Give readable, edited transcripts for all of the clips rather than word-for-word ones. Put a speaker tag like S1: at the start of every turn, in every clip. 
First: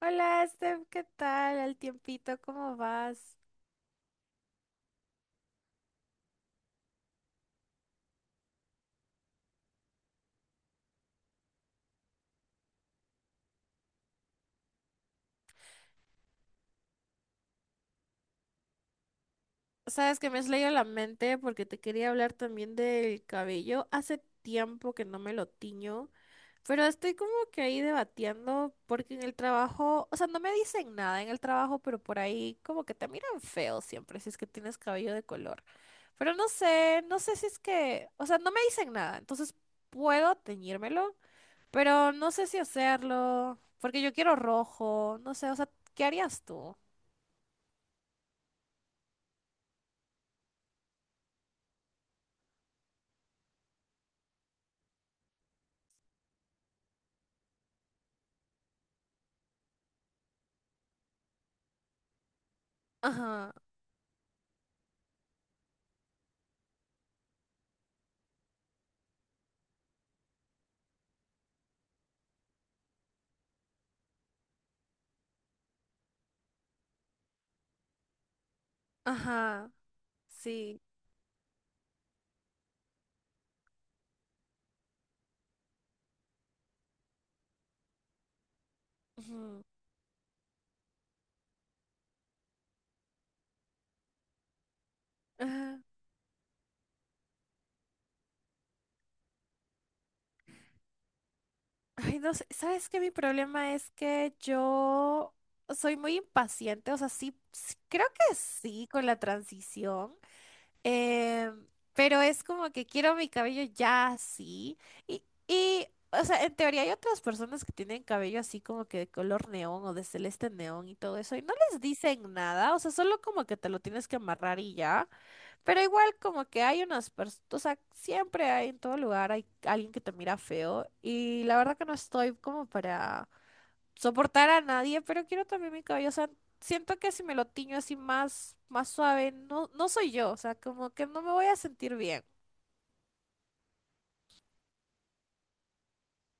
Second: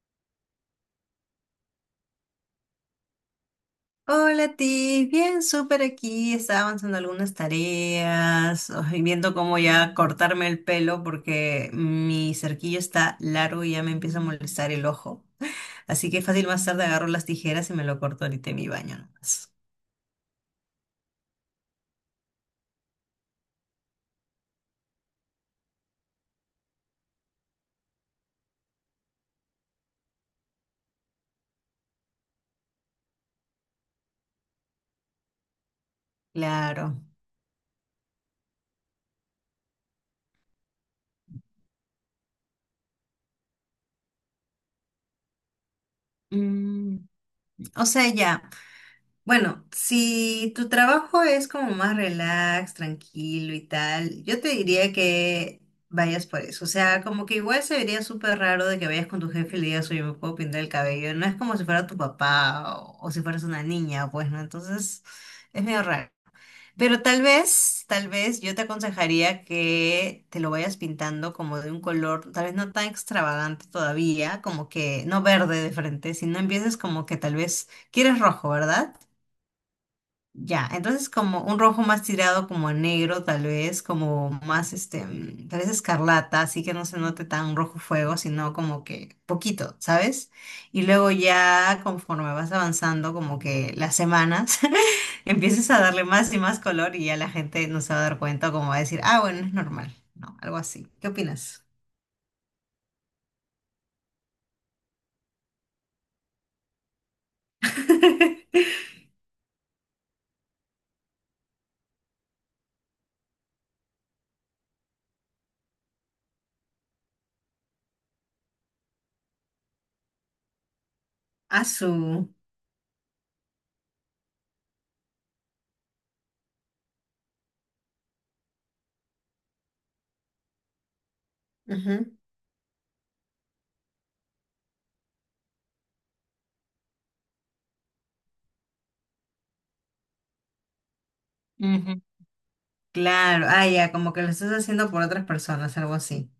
S1: Hola, Steph, ¿qué tal? Al tiempito, ¿cómo vas?
S2: Hola, Tiff. Bien, súper aquí. Estaba avanzando algunas tareas ay, viendo cómo ya cortarme el pelo porque mi cerquillo está largo y ya me empieza a molestar el ojo. Así que fácil más tarde agarro las tijeras y me lo corto ahorita en mi baño nomás.
S1: Sabes que me has leído la mente porque te quería hablar también del cabello. Hace tiempo que no me lo tiño, pero estoy como que ahí debatiendo porque en el trabajo, o sea, no me dicen nada en el trabajo, pero por ahí como que te miran feo siempre si es que tienes cabello de color. Pero no
S2: Claro.
S1: sé, no sé si es que, o sea, no me dicen nada, entonces puedo teñírmelo. Pero no sé si hacerlo, porque yo quiero rojo, no sé, o sea, ¿qué harías tú?
S2: Mm, o sea, ya. Bueno, si tu trabajo es como más relax, tranquilo y tal, yo te diría que vayas por eso. O sea, como que igual se vería súper raro de que vayas con tu jefe y le digas, oye, me puedo pintar el cabello. No es como si fuera tu papá o si fueras
S1: Ajá,
S2: una niña, pues, ¿no? Entonces, es medio raro. Pero tal vez yo te aconsejaría que te lo vayas pintando como de un color, tal vez no tan extravagante todavía, como que no verde de frente, sino empieces como que tal vez quieres rojo, ¿verdad?
S1: ajá,
S2: Ya,
S1: sí.
S2: entonces como un rojo más tirado como a negro, tal vez, como más este, tal vez escarlata, así que no se note tan rojo fuego, sino como que
S1: Ujú,
S2: poquito, ¿sabes? Y luego ya conforme vas avanzando, como que las semanas, empieces
S1: ajá.
S2: a darle más y más color y ya la gente no se va a dar cuenta, como va a decir, ah, bueno, es normal, ¿no? Algo así. ¿Qué opinas?
S1: Ay, no sé, ¿sabes qué? Mi problema es que yo soy muy impaciente, o sea, sí, creo que sí con la transición. Eh, pero es como que quiero mi cabello ya así. Y, y, o sea, en teoría hay otras personas que tienen cabello así como que de color neón o de celeste neón y todo eso. Y no les
S2: Azul.
S1: dicen nada. O sea, solo como que te lo tienes que amarrar y ya. Pero igual como que hay unas personas, o sea, siempre hay en todo lugar, hay alguien que te mira feo. Y la verdad que no estoy como para soportar a nadie, pero quiero también mi cabello, o sea, siento que si me lo tiño así más, más suave, no, no soy yo, o sea, como que no me voy a sentir
S2: Su
S1: bien.
S2: Claro, ah, ya, como que lo estás haciendo por otras personas, algo así.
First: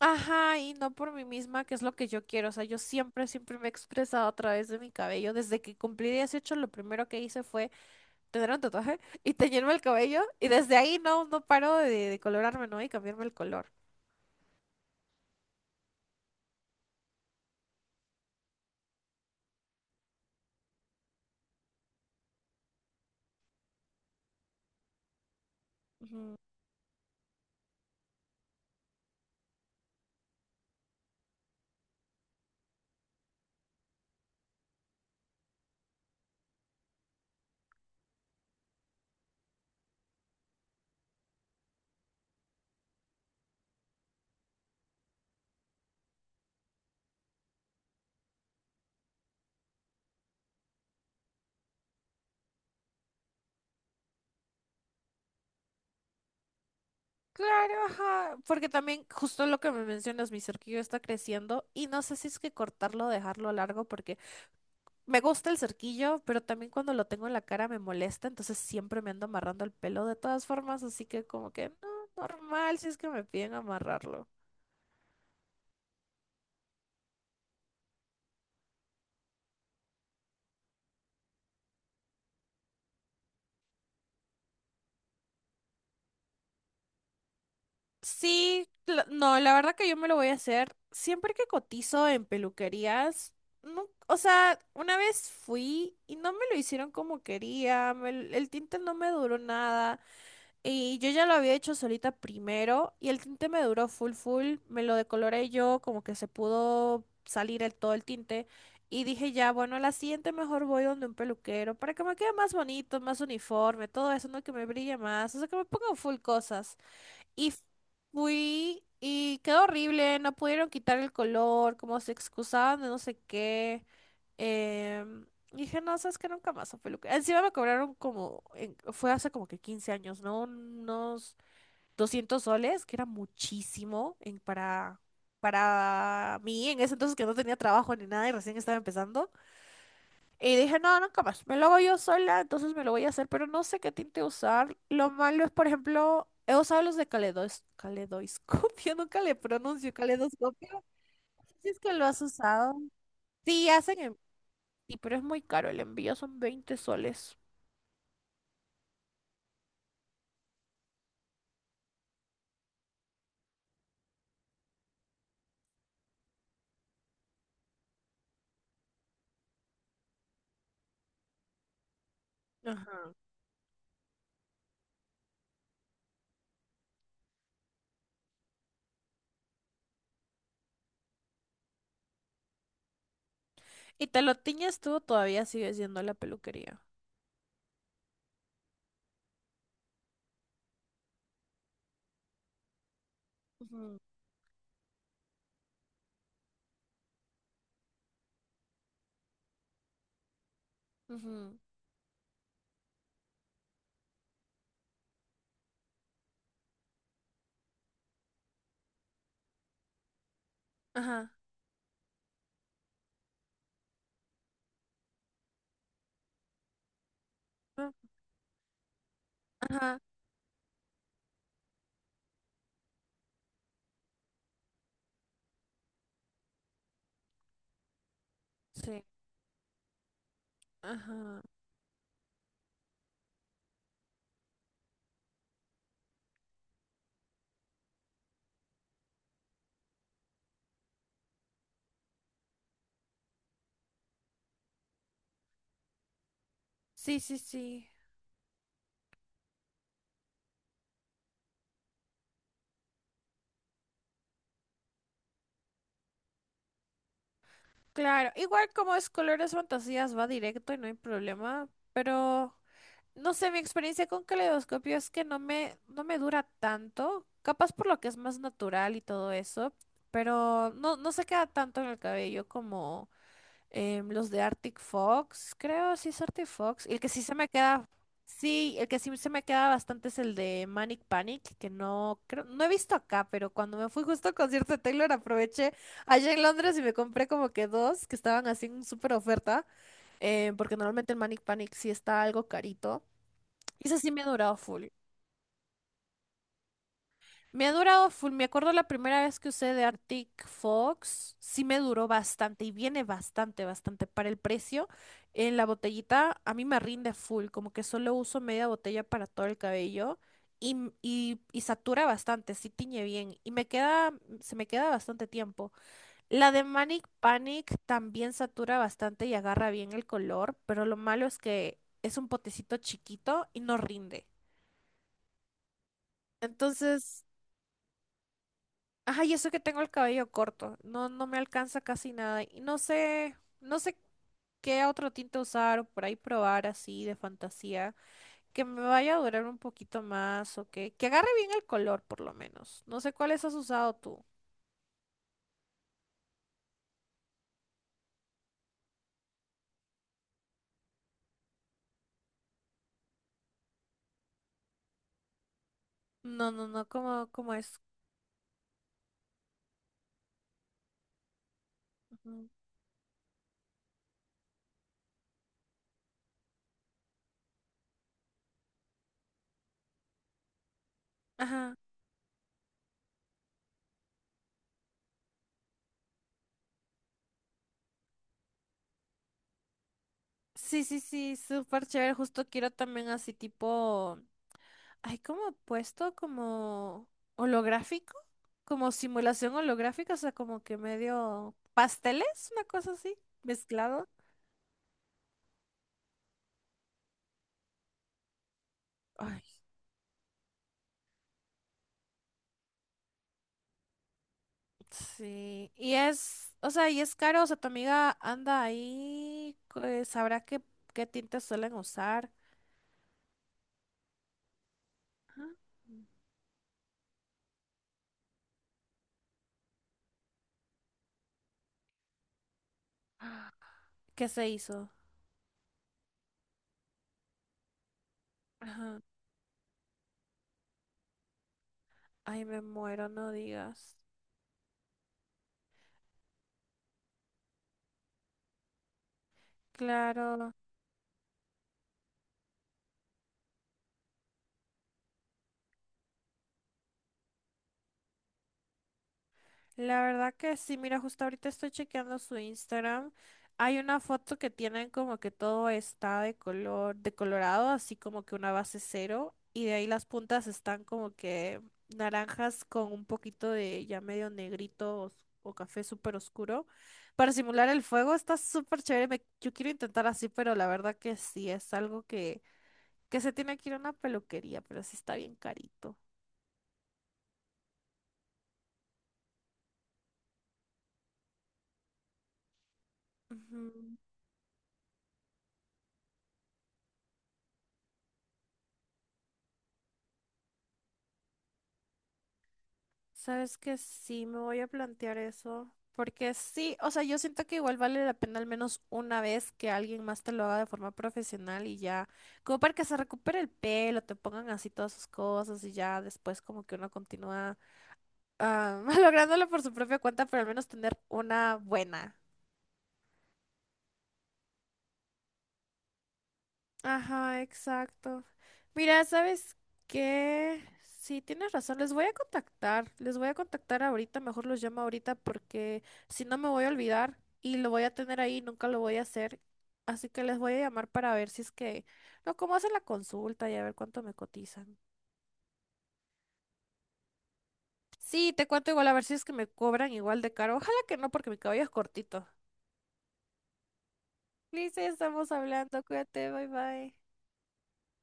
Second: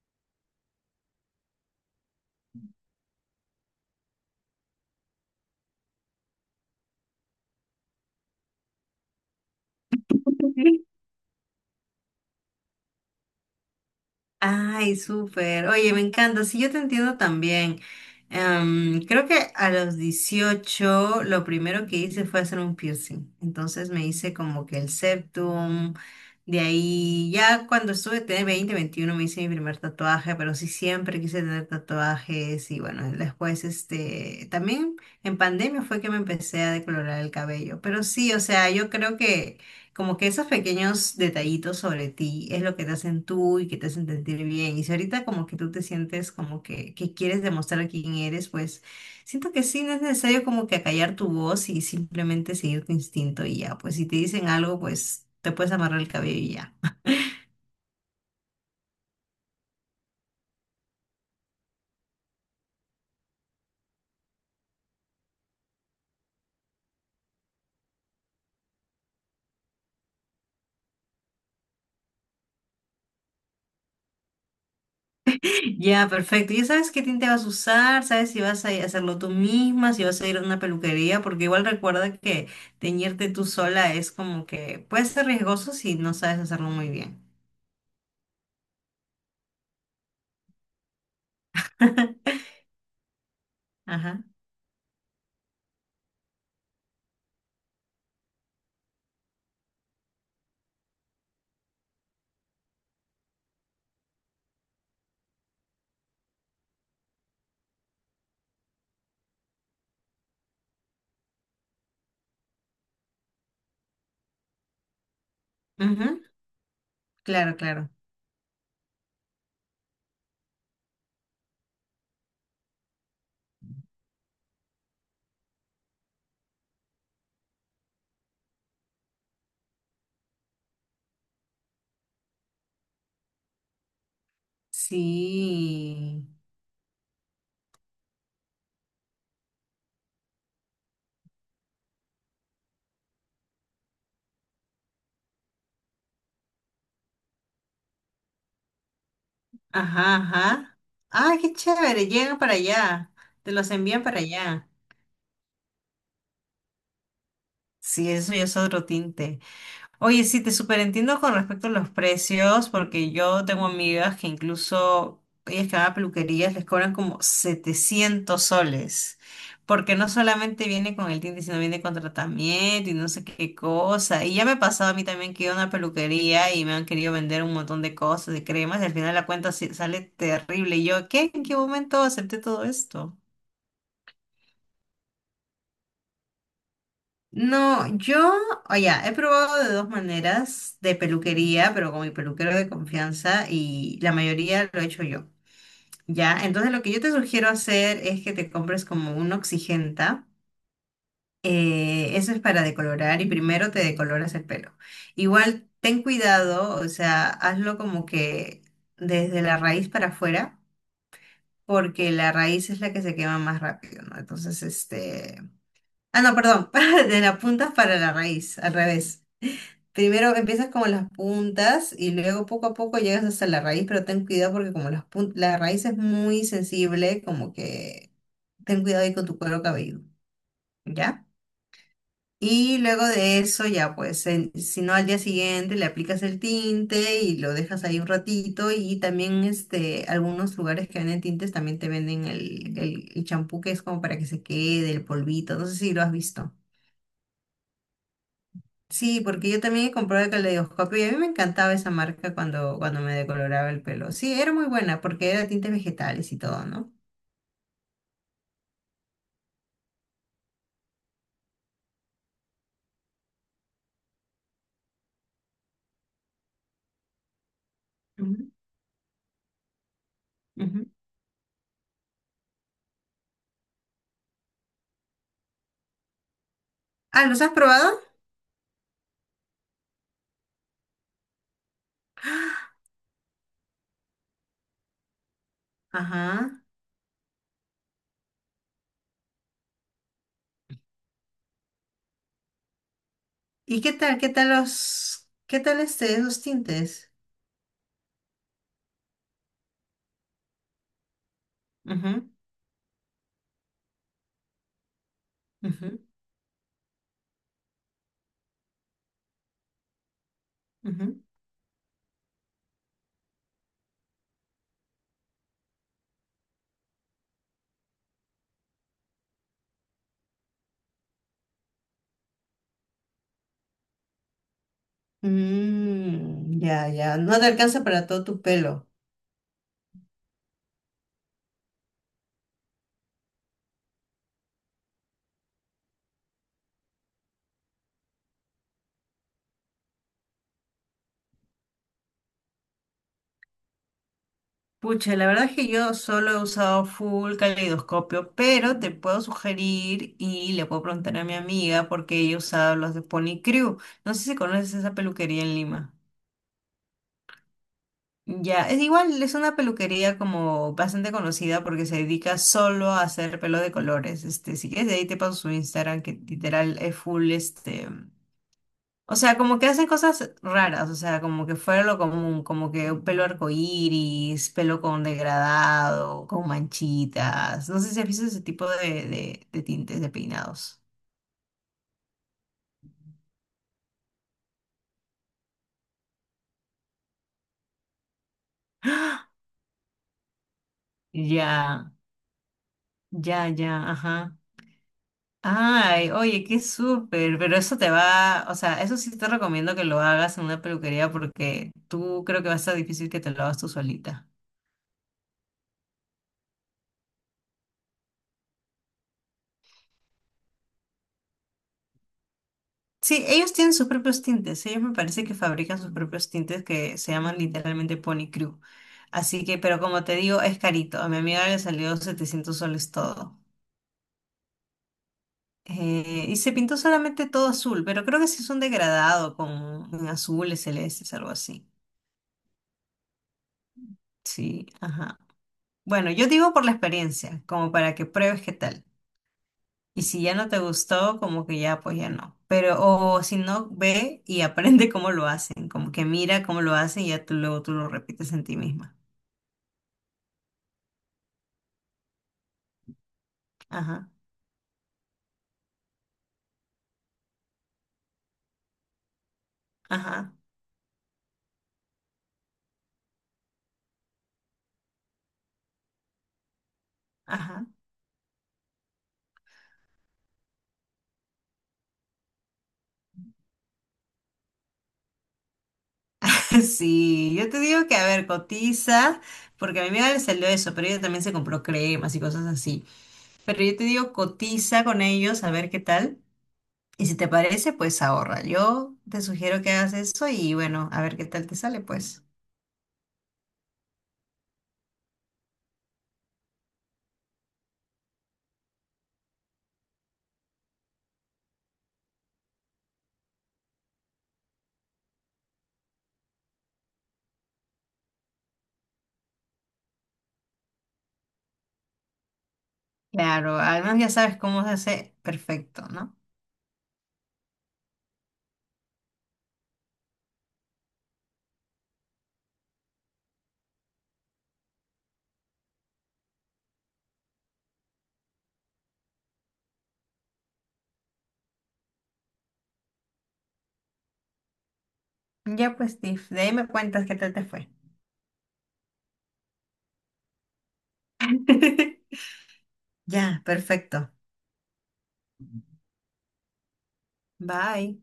S1: Ajá, y no por mí misma, que es lo que yo quiero, o sea, yo siempre, siempre me he expresado a través de mi cabello. Desde que cumplí 18, lo primero que hice fue tener un tatuaje y teñirme el cabello, y desde ahí no, no paro de colorarme, ¿no? Y cambiarme el color.
S2: Ay, súper. Oye, me encanta. Sí, yo te entiendo también. Creo que a los 18 lo primero que hice fue hacer un piercing. Entonces me hice como que el septum.
S1: Ujú.
S2: De ahí, ya cuando estuve, tenía 20, 21 me hice mi primer tatuaje, pero sí siempre quise tener tatuajes. Y bueno, después, este, también en pandemia fue que me empecé a decolorar el cabello. Pero sí, o sea, yo creo que como que esos pequeños detallitos sobre ti es lo que te hacen tú y que te hacen sentir bien. Y si ahorita como que tú te sientes como que quieres demostrar quién eres, pues siento que sí, no es necesario como que acallar tu voz y simplemente seguir tu instinto y ya. Pues si te dicen algo, pues te puedes amarrar el cabello y ya.
S1: Claro, ajá, porque también justo lo que me mencionas, mi cerquillo está creciendo y no sé si es que cortarlo o dejarlo largo porque me gusta el cerquillo, pero también cuando lo tengo en la cara me molesta, entonces siempre me ando amarrando el pelo de todas formas, así que como que no, normal si es que me piden amarrarlo.
S2: Ya, perfecto. Ya sabes qué tinte vas a usar, sabes si vas a hacerlo tú misma, si vas a ir a una peluquería, porque igual recuerda que teñirte tú sola es como que puede ser riesgoso si no sabes hacerlo muy bien.
S1: Sí, no, la verdad que yo me lo voy a hacer siempre que cotizo en peluquerías. No, o
S2: Ajá.
S1: sea, una vez fui y no me lo hicieron como quería, el tinte no me duró nada. Y yo ya lo había hecho solita primero y el tinte me duró full full, me lo decoloré yo, como que se pudo salir el, todo el tinte y dije ya, bueno, a la siguiente mejor voy donde un peluquero para que me quede más bonito, más uniforme, todo eso, no que me brille más, o sea, que me pongan full
S2: Ujú.
S1: cosas. Y
S2: Claro, claro.
S1: fui y quedó horrible, no pudieron quitar el color, como se excusaban de no sé qué. em, Dije, no, sabes que nunca más a peluquería. Encima me cobraron como, fue hace como que 15 años, ¿no? Unos 200 soles, que era muchísimo en- para,
S2: Sí.
S1: para mí en ese entonces que no tenía trabajo ni nada y recién estaba empezando. Y dije, no, no, capaz, me lo hago yo sola, entonces me lo voy a hacer, pero no sé qué tinte usar. Lo malo es, por ejemplo, he usado los de caleidoscopio, nunca le pronuncio
S2: Ajá, ajá.
S1: caleidoscopio.
S2: Ah, qué
S1: Si es que lo
S2: chévere.
S1: has
S2: Llegan para
S1: usado.
S2: allá. Te
S1: Sí,
S2: los envían para allá.
S1: sí, pero es muy caro, el envío son 20 soles.
S2: Sí, eso ya es otro tinte. Oye, sí, te superentiendo con respecto a los precios, porque yo tengo amigas que incluso ellas que van a peluquerías les cobran como 700 soles, porque no solamente viene con el tinte, sino viene con tratamiento y no
S1: Ajá.
S2: sé qué cosa. Y ya me ha pasado a mí también que he ido a una peluquería y me han querido vender un montón de cosas, de cremas, y al final la cuenta sale terrible. Y yo, ¿qué? ¿En qué momento acepté todo esto?
S1: Y te lo tiñes tú, todavía sigues yendo a la peluquería.
S2: No, yo, oye, he probado de dos maneras de peluquería, pero con mi peluquero de confianza
S1: Ujú.
S2: y la mayoría lo he hecho yo, ¿ya? Entonces lo que yo te sugiero hacer es que te compres como un oxigenta,
S1: Ujú.
S2: eso es para decolorar y primero te decoloras el pelo. Igual ten cuidado, o sea, hazlo como que desde la raíz para afuera,
S1: Ajá,
S2: porque la raíz es la que se quema más rápido, ¿no? Entonces, este... Ah, no, perdón, de las puntas
S1: ah,
S2: para la raíz, al revés.
S1: ajá,
S2: Primero empiezas como las puntas y luego poco a poco llegas hasta la raíz, pero ten cuidado porque como la raíz es muy sensible, como que ten
S1: sí,
S2: cuidado ahí con tu cuero cabelludo, ¿ya?
S1: ajá.
S2: Y luego de eso ya pues, si no al día siguiente le aplicas el tinte y lo dejas ahí un ratito y también este, algunos lugares que venden tintes también te venden el champú que es como para que se quede, el polvito, no sé si lo has visto.
S1: Sí, sí, sí.
S2: Sí, porque yo también he comprado el caleidoscopio y a mí me encantaba esa marca cuando me decoloraba el pelo. Sí, era muy buena porque era tintes vegetales y todo, ¿no?
S1: Claro, igual como es Colores Fantasías va directo y no hay problema, pero no sé, mi experiencia con caleidoscopio es que no me dura tanto, capaz por lo que es más
S2: Ujú,
S1: natural y todo eso, pero
S2: ujú.
S1: no, no se queda tanto en el cabello como... Los de Arctic Fox, creo, sí es Arctic Fox. El que sí
S2: Ah,
S1: se
S2: ¿los
S1: me
S2: has
S1: queda,
S2: probado?
S1: sí, el que sí se me queda bastante es el de Manic Panic, que no creo, no he visto acá, pero cuando me fui justo al concierto de Taylor aproveché allá en
S2: Ajá.
S1: Londres y me compré como que dos que estaban así en súper oferta, porque normalmente el Manic Panic sí está algo carito.
S2: ¿Y
S1: Y
S2: qué
S1: ese sí
S2: tal?
S1: me ha durado full.
S2: Qué tal esos tintes?
S1: Me ha durado full. Me acuerdo la primera vez que usé de Arctic Fox, sí me duró
S2: Ujú,
S1: bastante y viene bastante, bastante. Para el precio, en la
S2: ujú,
S1: botellita a mí me rinde full, como que solo uso media botella para todo el cabello y, m-
S2: ujú.
S1: y, y satura bastante, sí tiñe bien y me queda, se me queda bastante tiempo. La de Manic Panic también satura bastante y agarra bien el color, pero lo malo es que es un potecito chiquito y no rinde.
S2: Mm, ya, ya.
S1: Entonces
S2: No te alcanza para todo tu pelo.
S1: ajá, y eso que tengo el cabello corto, no, no me alcanza casi nada. Y no sé qué otro tinte usar o por ahí probar así de fantasía, que me vaya a durar un poquito más o que agarre bien el color por lo menos. No sé cuáles has usado tú.
S2: Pucha, la verdad es que yo solo he usado full caleidoscopio, pero te puedo sugerir y le puedo preguntar a mi amiga porque ella usaba los de Pony Crew. No sé si conoces esa peluquería en Lima.
S1: No, no, no, ¿cómo es?
S2: Ya, es igual, es una peluquería como bastante conocida porque se dedica
S1: Ujú.
S2: solo a hacer pelo de colores. Este, si quieres, de ahí te paso su Instagram, que literal es full, este. O sea, como que hacen cosas raras, o sea, como que
S1: Ajá.
S2: fuera lo común, como que un pelo arcoíris, pelo con degradado, con manchitas. No sé si has visto ese tipo de tintes de peinados.
S1: Sí, sí, sí, súper chévere. Justo quiero también así tipo, hay como puesto como holográfico, como
S2: ¡Ah!
S1: simulación holográfica, o sea, como que medio
S2: Ya,
S1: pasteles, una cosa así,
S2: ya, ya,
S1: mezclado.
S2: ajá. Ay, oye, qué súper, pero eso te va, o sea, eso sí te
S1: Ay,
S2: recomiendo que lo hagas en una peluquería porque tú creo que va a estar difícil que te lo hagas tú solita.
S1: sí. Y es, o sea, y es caro, o sea, tu amiga anda ahí, pues, sabrá qué tintes suelen usar.
S2: Sí, ellos tienen sus propios tintes. Ellos me parece que fabrican sus propios tintes que se llaman literalmente Pony Crew. Así que, pero como te digo, es carito. A mi amiga le salió 700 soles todo.
S1: ¿Qué se hizo?
S2: Y se pintó solamente todo azul, pero creo que sí es un
S1: Ajá.
S2: degradado con en azules, celestes, algo así.
S1: Ay, me muero, no digas.
S2: Sí, ajá. Bueno, yo digo por la experiencia, como para que pruebes qué tal. Y si ya no
S1: Claro.
S2: te gustó, como que ya, pues ya no. Pero, o si no, ve y aprende cómo lo hacen, como que mira cómo lo hacen y ya tú luego tú lo repites en ti misma.
S1: La verdad que sí, mira, justo ahorita estoy chequeando su Instagram. Hay una
S2: Ajá,
S1: foto que tienen como que todo está de colorado, así como que una base cero, y de ahí las
S2: ajá,
S1: puntas están como que naranjas con un poquito de ya medio negrito o, café súper oscuro. Para
S2: ajá.
S1: simular el fuego está súper chévere. Yo quiero intentar así, pero la verdad que sí, es algo que se tiene que ir a una peluquería, pero sí está bien carito.
S2: Sí, yo te digo que, a ver, cotiza, porque a mi amiga le salió eso, pero ella también se compró cremas y cosas así. Pero yo te digo, cotiza con ellos, a ver qué tal. Y si te parece, pues ahorra. Yo te sugiero que hagas eso y bueno, a ver qué tal te sale, pues.
S1: Sabes que sí, me voy a plantear eso, porque sí, o sea, yo siento que igual vale la pena al menos una vez que alguien más te lo haga de forma profesional y ya, como para que se recupere el pelo, te pongan así todas sus cosas y ya después como que uno continúa lográndolo por su propia cuenta, pero al menos tener una buena.
S2: Claro, además ya sabes cómo se hace perfecto, ¿no?
S1: Ajá, exacto. Mira, ¿sabes qué? Sí, tienes razón, les voy a contactar ahorita, mejor los llamo ahorita porque si no me voy a olvidar y lo voy a tener ahí, nunca lo voy a hacer. Así que les voy a llamar para ver si es que, no, cómo hacen la consulta y a ver cuánto me cotizan.
S2: Ya pues, Steve, de ahí me cuentas qué tal te fue.
S1: Sí, te cuento igual a ver si es que me cobran igual de caro. Ojalá que no, porque mi cabello es cortito.
S2: Ya, perfecto.
S1: Liz, ya estamos hablando, cuídate, bye bye.
S2: Bye.